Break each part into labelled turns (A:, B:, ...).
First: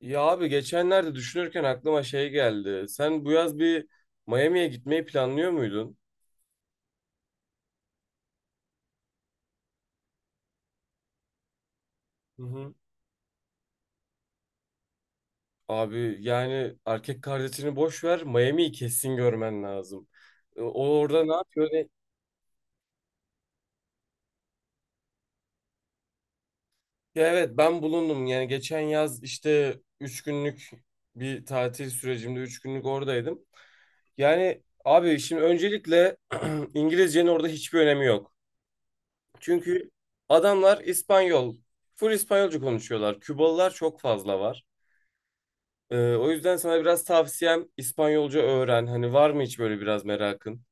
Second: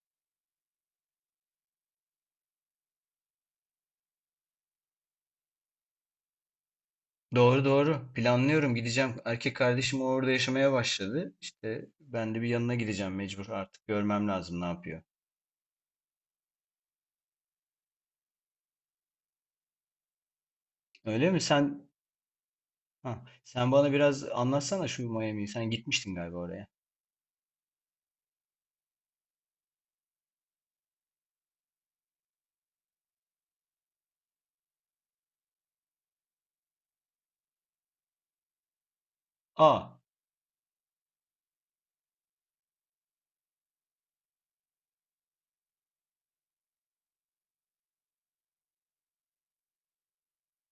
A: Ya abi geçenlerde düşünürken aklıma şey geldi. Sen bu yaz bir Miami'ye gitmeyi planlıyor muydun?
B: Doğru doğru. Planlıyorum gideceğim. Erkek kardeşim orada yaşamaya başladı. İşte ben
A: Hı
B: de bir
A: hı.
B: yanına gideceğim mecbur artık. Görmem lazım ne yapıyor.
A: Abi yani erkek kardeşini boş ver, Miami'yi kesin görmen lazım. E, o orada
B: Öyle
A: ne
B: mi?
A: yapıyor?
B: Sen bana biraz anlatsana şu Miami'yi. Sen gitmiştin galiba oraya.
A: Ya evet, ben bulundum yani geçen yaz işte 3 günlük bir tatil sürecimde 3 günlük oradaydım. Yani abi şimdi öncelikle İngilizcenin orada hiçbir önemi yok.
B: Aa,
A: Çünkü adamlar İspanyol, full İspanyolca konuşuyorlar. Kübalılar çok fazla var. O yüzden sana biraz tavsiyem İspanyolca öğren. Hani var mı hiç böyle biraz merakın?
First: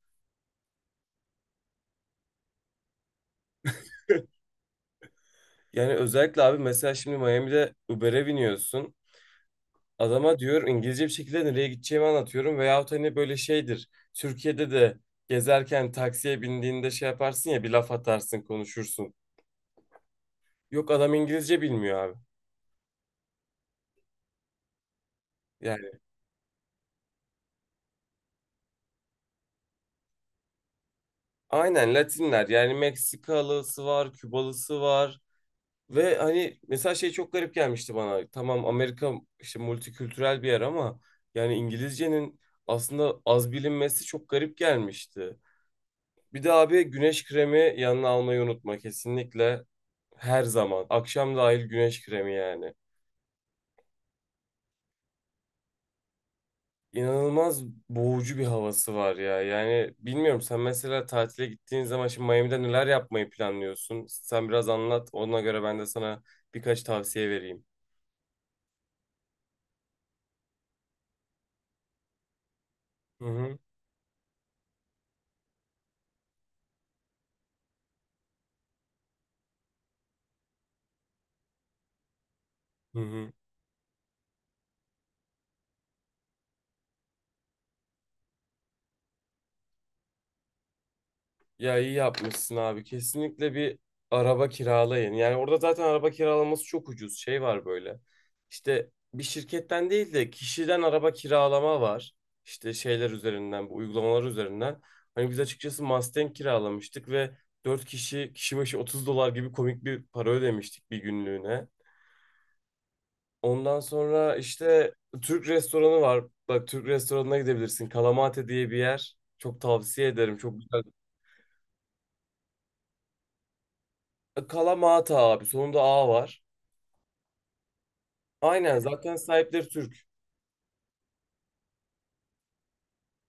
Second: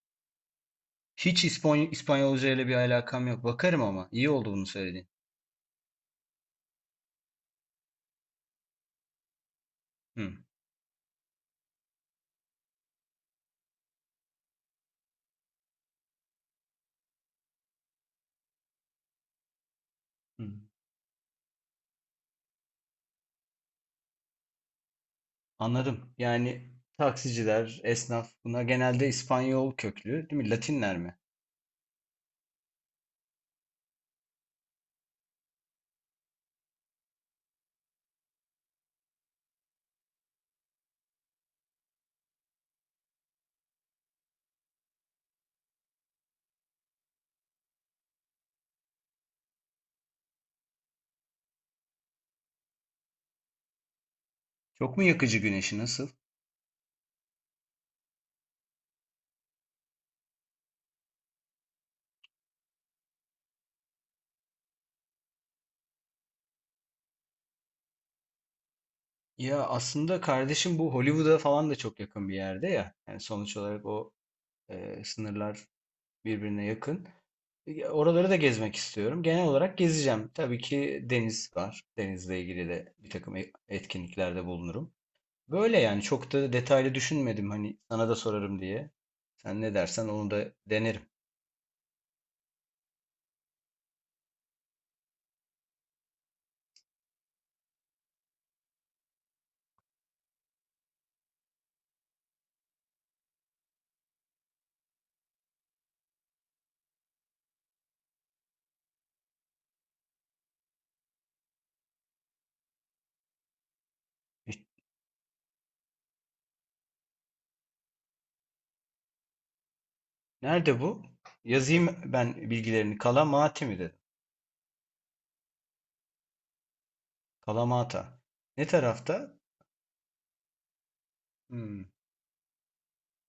B: hiç İspanyolca ile bir alakam yok. Bakarım ama. İyi oldu bunu söylediğin.
A: Yani özellikle abi mesela şimdi Miami'de Uber'e biniyorsun.
B: Hı,
A: Adama diyor, İngilizce bir şekilde nereye gideceğimi anlatıyorum. Veyahut hani böyle şeydir. Türkiye'de de gezerken taksiye bindiğinde şey yaparsın ya, bir laf atarsın, konuşursun.
B: hı.
A: Yok, adam İngilizce bilmiyor abi. Yani
B: Anladım. Yani taksiciler, esnaf bunlar genelde İspanyol köklü, değil mi? Latinler mi?
A: aynen Latinler, yani Meksikalısı var, Kübalısı var. Ve hani mesela şey çok garip gelmişti bana. Tamam, Amerika işte multikültürel bir yer ama yani İngilizcenin aslında az bilinmesi çok garip gelmişti. Bir de abi güneş kremi yanına almayı unutma kesinlikle. Her zaman. Akşam dahil güneş kremi yani.
B: Çok mu yakıcı güneşi nasıl?
A: İnanılmaz boğucu bir havası var ya. Yani bilmiyorum, sen mesela tatile gittiğin zaman şimdi Miami'de neler yapmayı planlıyorsun? Sen biraz anlat. Ona göre ben de sana birkaç tavsiye vereyim.
B: Ya aslında kardeşim bu Hollywood'a falan da çok yakın bir yerde ya. Yani
A: Hı hı.
B: sonuç olarak o sınırlar birbirine yakın. Oraları da gezmek istiyorum. Genel olarak gezeceğim. Tabii ki deniz var. Denizle ilgili de
A: Hı
B: bir
A: hı.
B: takım etkinliklerde bulunurum. Böyle yani çok da detaylı düşünmedim hani sana da sorarım diye. Sen ne dersen onu da denerim.
A: Ya iyi yapmışsın abi. Kesinlikle bir araba kiralayın. Yani orada zaten araba kiralaması çok ucuz. Şey var böyle. İşte bir şirketten değil de kişiden araba kiralama var. İşte şeyler üzerinden, bu uygulamalar üzerinden. Hani biz açıkçası Mustang kiralamıştık ve 4 kişi kişi başı 30 dolar gibi komik bir para ödemiştik bir günlüğüne. Ondan sonra
B: E,
A: işte Türk restoranı var. Bak, Türk restoranına gidebilirsin. Kalamate diye bir yer. Çok tavsiye ederim. Çok
B: Nerede
A: güzel.
B: bu? Yazayım ben bilgilerini. Kalamata mi dedim?
A: Kalamata abi. Sonunda A var.
B: Kalamata. Ne
A: Aynen, zaten
B: tarafta?
A: sahipleri Türk.
B: Hmm,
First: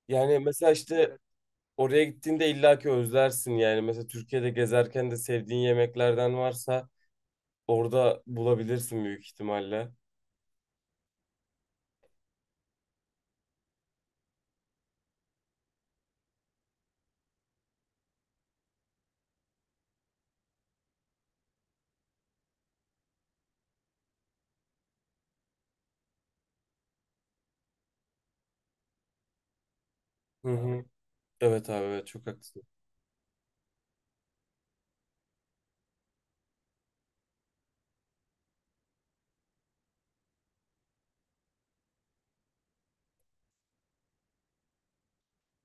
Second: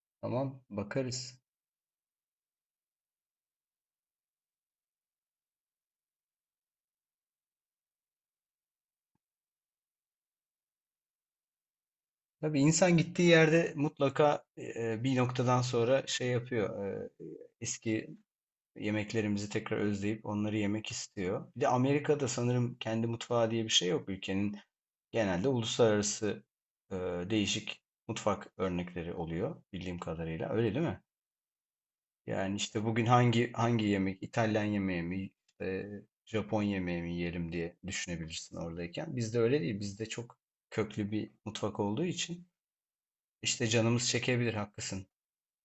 A: Yani
B: tamam,
A: mesela işte
B: bakarız.
A: oraya gittiğinde illaki özlersin yani. Mesela Türkiye'de gezerken de sevdiğin yemeklerden varsa orada bulabilirsin büyük ihtimalle.
B: Tabii insan gittiği yerde mutlaka bir noktadan sonra şey yapıyor. Eski yemeklerimizi tekrar özleyip onları yemek istiyor. Bir de Amerika'da sanırım kendi mutfağı diye bir şey yok. Ülkenin genelde uluslararası e, değişik mutfak örnekleri oluyor bildiğim
A: Hı
B: kadarıyla. Öyle
A: hı.
B: değil mi?
A: Evet abi, evet çok
B: Yani
A: haklısın.
B: işte bugün hangi yemek, İtalyan yemeği mi, e, Japon yemeği mi yiyelim diye düşünebilirsin oradayken. Bizde öyle değil. Bizde çok köklü bir mutfak olduğu için. İşte canımız çekebilir, haklısın.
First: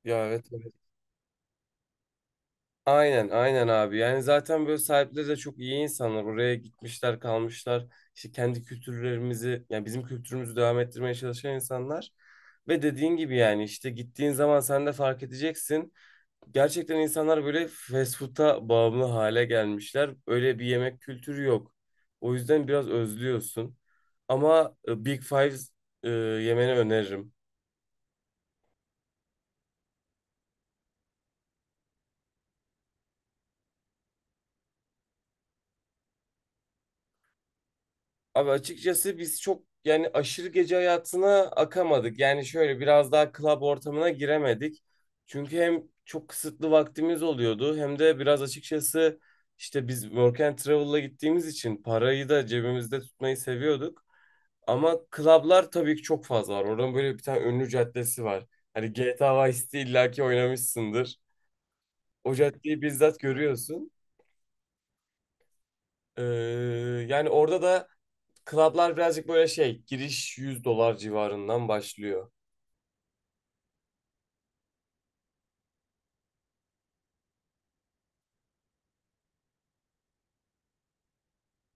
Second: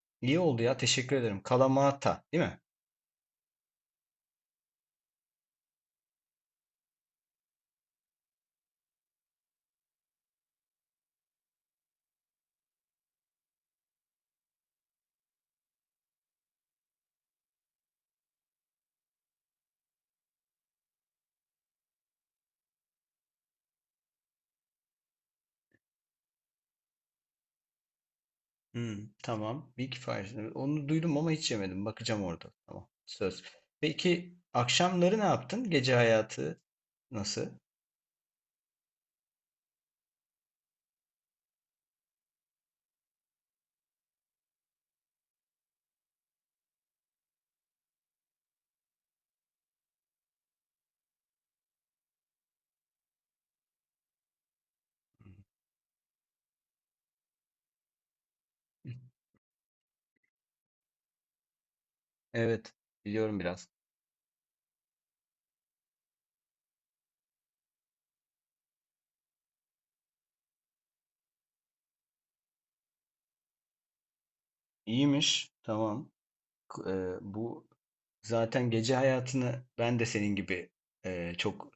A: Ya
B: İyi
A: evet,
B: oldu
A: evet.
B: ya, teşekkür ederim. Kalamata, değil mi?
A: Aynen aynen abi. Yani zaten böyle sahipleri de çok iyi insanlar. Oraya gitmişler, kalmışlar. İşte kendi kültürlerimizi, yani bizim kültürümüzü devam ettirmeye çalışan insanlar. Ve dediğin gibi yani işte gittiğin zaman sen de fark edeceksin. Gerçekten insanlar böyle fast food'a bağımlı hale gelmişler. Öyle bir yemek kültürü yok. O yüzden biraz özlüyorsun. Ama Big Fives yemeni öneririm.
B: Hmm, tamam. Big Five. Onu duydum ama hiç yemedim. Bakacağım orada. Tamam. Söz. Peki akşamları ne yaptın? Gece hayatı nasıl?
A: Abi açıkçası biz çok yani aşırı gece hayatına akamadık. Yani şöyle biraz daha club ortamına giremedik. Çünkü hem çok kısıtlı vaktimiz oluyordu hem de biraz açıkçası işte biz work and travel'la gittiğimiz için parayı da cebimizde tutmayı seviyorduk. Ama klablar tabii ki çok fazla var. Oradan böyle bir tane ünlü caddesi var. Hani GTA Vice City illaki oynamışsındır. O
B: Evet,
A: caddeyi bizzat
B: biliyorum biraz.
A: görüyorsun. Ee, yani orada da klablar birazcık böyle şey, giriş 100 dolar civarından başlıyor.
B: İyiymiş. Tamam. K- e, Bu zaten gece hayatını ben de senin gibi çok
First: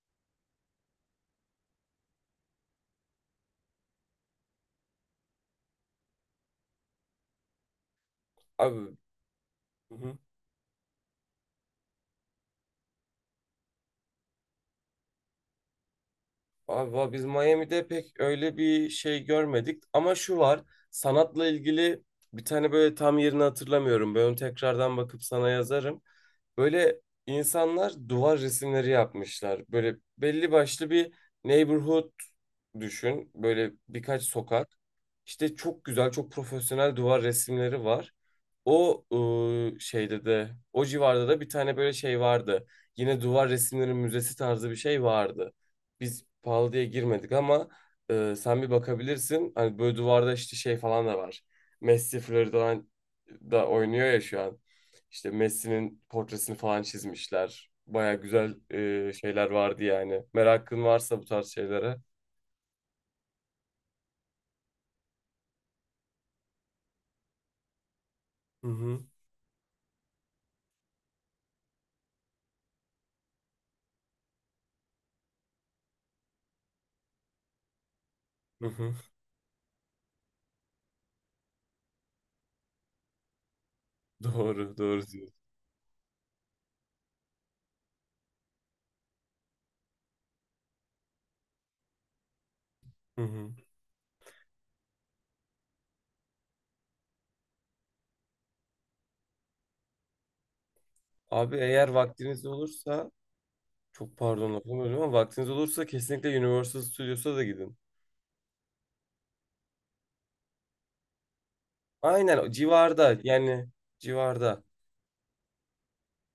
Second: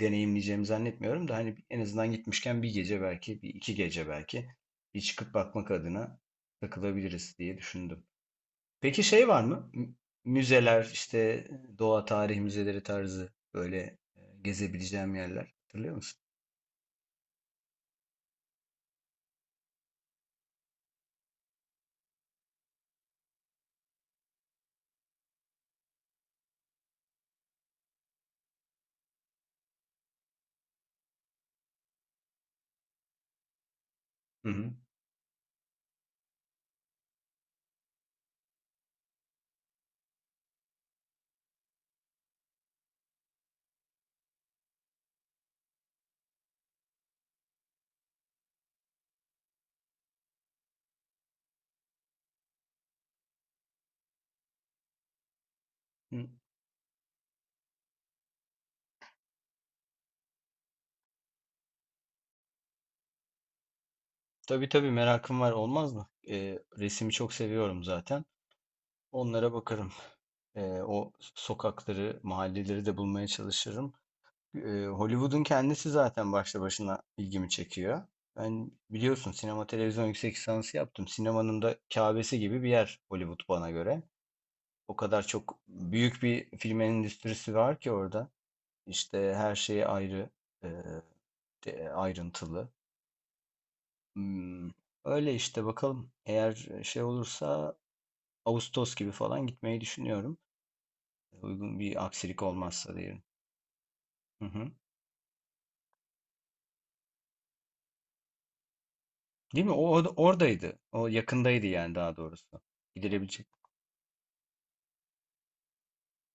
B: deneyimleyeceğimi zannetmiyorum da hani en azından gitmişken bir gece belki, bir iki gece belki bir çıkıp bakmak adına takılabiliriz diye düşündüm.
A: Abi.
B: Peki şey var mı?
A: Hı hı.
B: Müzeler, işte doğa tarih müzeleri tarzı böyle gezebileceğim yerler. Hatırlıyor musun?
A: Abi biz Miami'de pek öyle bir şey görmedik. Ama şu var, sanatla ilgili bir tane böyle, tam yerini hatırlamıyorum. Ben onu tekrardan bakıp sana yazarım. Böyle insanlar duvar resimleri yapmışlar. Böyle belli başlı bir neighborhood düşün. Böyle birkaç
B: Hı hı.
A: sokak. İşte çok güzel, çok profesyonel duvar resimleri var. O şeyde de, o civarda da bir tane böyle şey vardı. Yine duvar resimleri müzesi tarzı bir şey vardı. Biz pahalı diye girmedik ama sen bir bakabilirsin. Hani böyle duvarda işte şey falan da var. Messi Florida'dan da oynuyor ya şu an. İşte Messi'nin
B: Hı.
A: portresini falan çizmişler. Baya güzel şeyler vardı yani. Merakın varsa bu tarz şeylere.
B: Tabii tabii, merakım var olmaz mı? Resimi çok seviyorum zaten.
A: Hı hı.
B: Onlara bakarım. O sokakları, mahalleleri de bulmaya çalışırım. Hollywood'un kendisi zaten başlı başına ilgimi çekiyor.
A: Hı
B: Ben
A: hı.
B: biliyorsun sinema televizyon yüksek lisansı yaptım. Sinemanın da Kâbesi gibi bir yer Hollywood bana göre.
A: Doğru,
B: O
A: doğru
B: kadar
A: diyorsun.
B: çok büyük bir film endüstrisi var ki orada. İşte her şey ayrı, eee, ayrıntılı.
A: Hı hı.
B: Hmm, Öyle işte, bakalım. Eğer şey olursa Ağustos gibi falan gitmeyi düşünüyorum.
A: Abi
B: Uygun
A: eğer
B: bir aksilik
A: vaktiniz
B: olmazsa
A: olursa,
B: diyelim.
A: çok
B: Hı
A: pardon
B: hı.
A: lafımı böldüm, ama vaktiniz olursa kesinlikle Universal Studios'a da gidin.
B: Değil mi? O oradaydı. O yakındaydı yani, daha
A: Aynen, o
B: doğrusu.
A: civarda
B: Gidilebilecek.
A: yani, civarda.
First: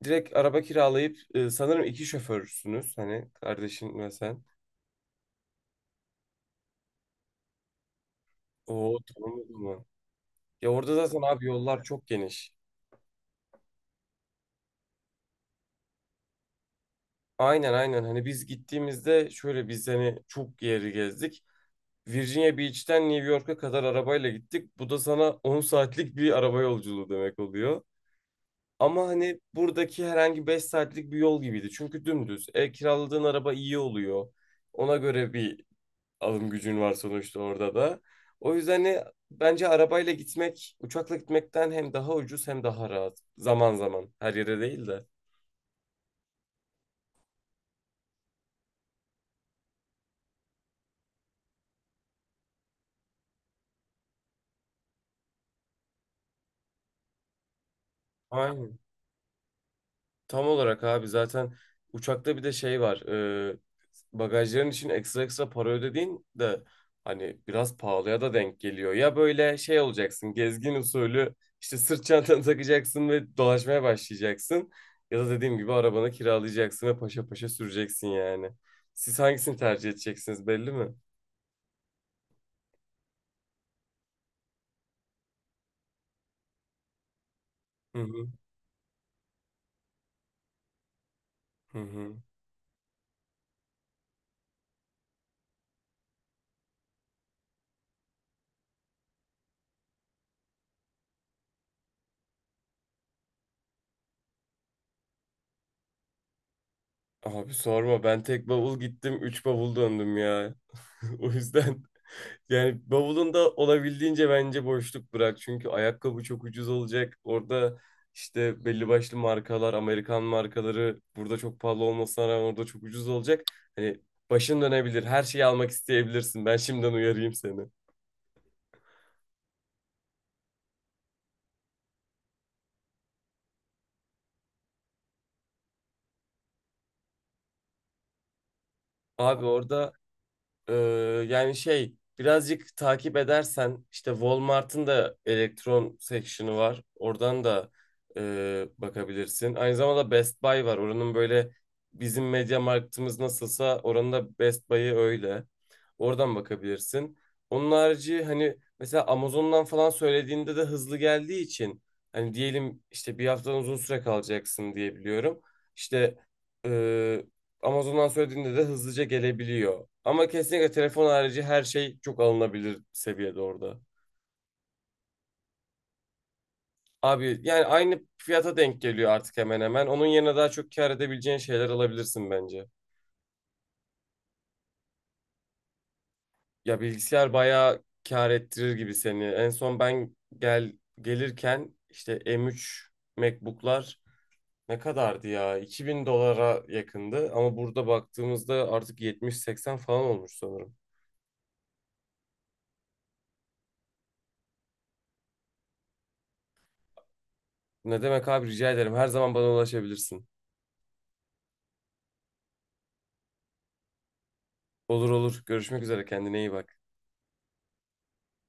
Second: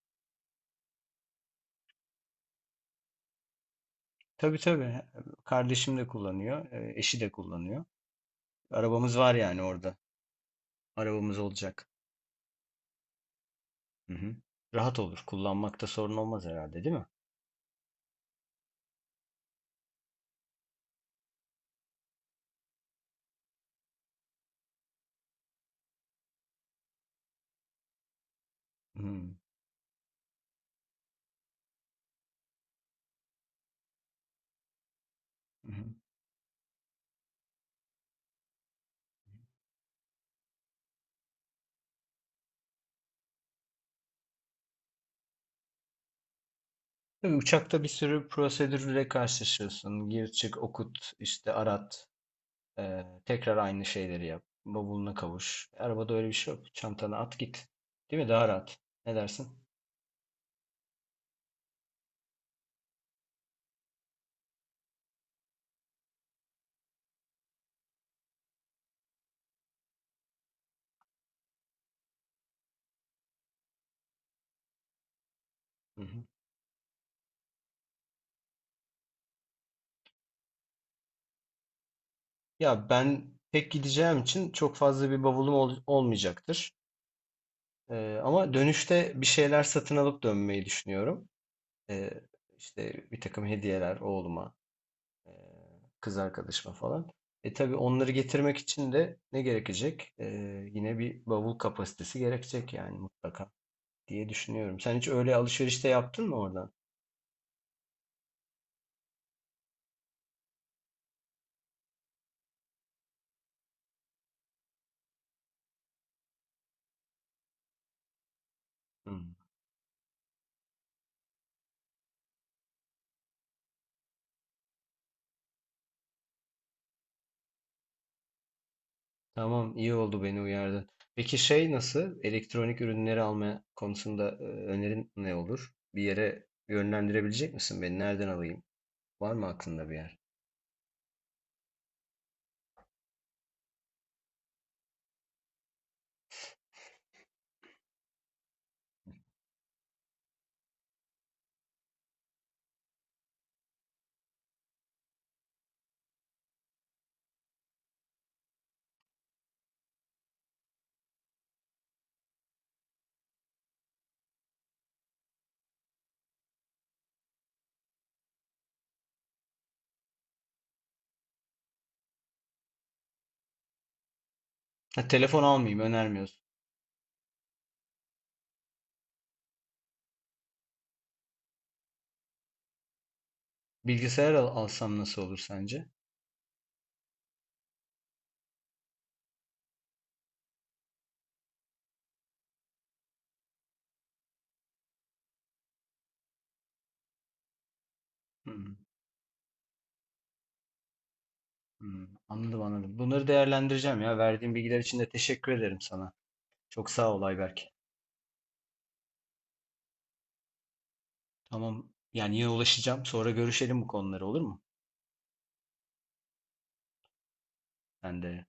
A: Direkt araba kiralayıp, sanırım iki şoförsünüz hani, kardeşin ve sen.
B: Tabii tabii. Kardeşim de kullanıyor, eşi de kullanıyor.
A: Oo,
B: Arabamız
A: tamam
B: var
A: o
B: yani
A: zaman.
B: orada.
A: Ya orada zaten
B: Arabamız
A: abi yollar
B: olacak.
A: çok geniş.
B: Hı hı. Rahat olur. Kullanmakta sorun olmaz herhalde, değil mi?
A: Aynen aynen, hani biz gittiğimizde şöyle, biz hani çok yeri gezdik. Virginia Beach'ten New York'a kadar arabayla gittik. Bu da sana 10 saatlik bir araba yolculuğu demek oluyor.
B: Hı
A: Ama
B: hı.
A: hani buradaki herhangi 5 saatlik bir yol gibiydi. Çünkü dümdüz. E, kiraladığın araba iyi oluyor. Ona göre bir alım gücün var sonuçta orada da. O yüzden hani bence arabayla gitmek, uçakla gitmekten hem daha ucuz hem daha rahat. Zaman zaman. Her yere değil de.
B: Tabii uçakta bir sürü prosedürle karşılaşıyorsun. Gir çık, okut, işte arat, tekrar aynı şeyleri yap. Bavuluna kavuş. Arabada öyle bir şey yok. Çantana at git. Değil mi? Daha rahat.
A: Aynen.
B: Ne dersin?
A: Tam olarak abi, zaten uçakta bir de şey var. e, bagajların için ekstra ekstra para ödediğin de hani biraz pahalıya da denk geliyor. Ya böyle şey olacaksın, gezgin usulü işte sırt çantanı takacaksın ve dolaşmaya başlayacaksın. Ya da dediğim gibi
B: Hı
A: arabanı
B: hı.
A: kiralayacaksın ve paşa paşa süreceksin yani. Siz hangisini tercih edeceksiniz, belli mi?
B: Ya ben pek gideceğim için çok fazla bir bavulum olmayacaktır.
A: Hı hı.
B: Ama dönüşte bir şeyler satın alıp dönmeyi düşünüyorum.
A: Hı
B: Ee,
A: hı.
B: işte bir takım hediyeler oğluma, e, kız arkadaşıma falan. Tabii onları getirmek için de ne gerekecek? Yine bir bavul kapasitesi gerekecek yani mutlaka diye düşünüyorum. Sen hiç öyle alışverişte yaptın mı oradan?
A: Abi sorma, ben tek bavul gittim 3 bavul döndüm ya. O yüzden. Yani bavulunda olabildiğince bence boşluk bırak. Çünkü ayakkabı çok ucuz olacak. Orada işte belli başlı
B: Hmm.
A: markalar, Amerikan markaları burada çok pahalı olmasına rağmen orada çok ucuz olacak. Hani başın dönebilir. Her şeyi almak isteyebilirsin. Ben şimdiden uyarayım seni.
B: Tamam, iyi oldu beni uyardın. Peki şey nasıl? Elektronik ürünleri alma konusunda önerin ne olur? Bir yere yönlendirebilecek misin beni? Nereden alayım? Var
A: Abi
B: mı aklında
A: orada.
B: bir yer?
A: Ee, yani şey birazcık takip edersen işte Walmart'ın da elektron section'ı var. Oradan da bakabilirsin. Aynı zamanda Best Buy var. Oranın böyle, bizim Media Markt'ımız nasılsa oranın da Best Buy'ı öyle. Oradan bakabilirsin. Onun harici hani mesela Amazon'dan falan söylediğinde de hızlı geldiği için, hani diyelim işte bir haftadan uzun süre kalacaksın diye biliyorum. İşte e, Amazon'dan söylediğinde de hızlıca gelebiliyor. Ama kesinlikle telefon harici her şey çok alınabilir seviyede orada.
B: Ha, telefon almayayım önermiyorsun.
A: Abi yani aynı fiyata denk geliyor artık, hemen hemen. Onun yerine daha çok kâr edebileceğin şeyler alabilirsin bence.
B: Bilgisayar alsam nasıl olur sence?
A: Ya bilgisayar bayağı kâr ettirir gibi seni. En son ben gelirken işte M3 MacBook'lar ne kadardı ya? 2.000 dolara yakındı ama burada baktığımızda
B: Hmm,
A: artık 70-80 falan olmuş sanırım.
B: hmm, anladım anladım. Bunları değerlendireceğim ya. Verdiğin bilgiler için de teşekkür ederim sana. Çok sağ ol Ayberk.
A: Ne demek abi, rica ederim. Her zaman bana ulaşabilirsin.
B: Tamam, yani yine ulaşacağım. Sonra görüşelim bu konuları, olur mu?
A: Olur olur. Görüşmek üzere. Kendine iyi bak.
B: Ben de.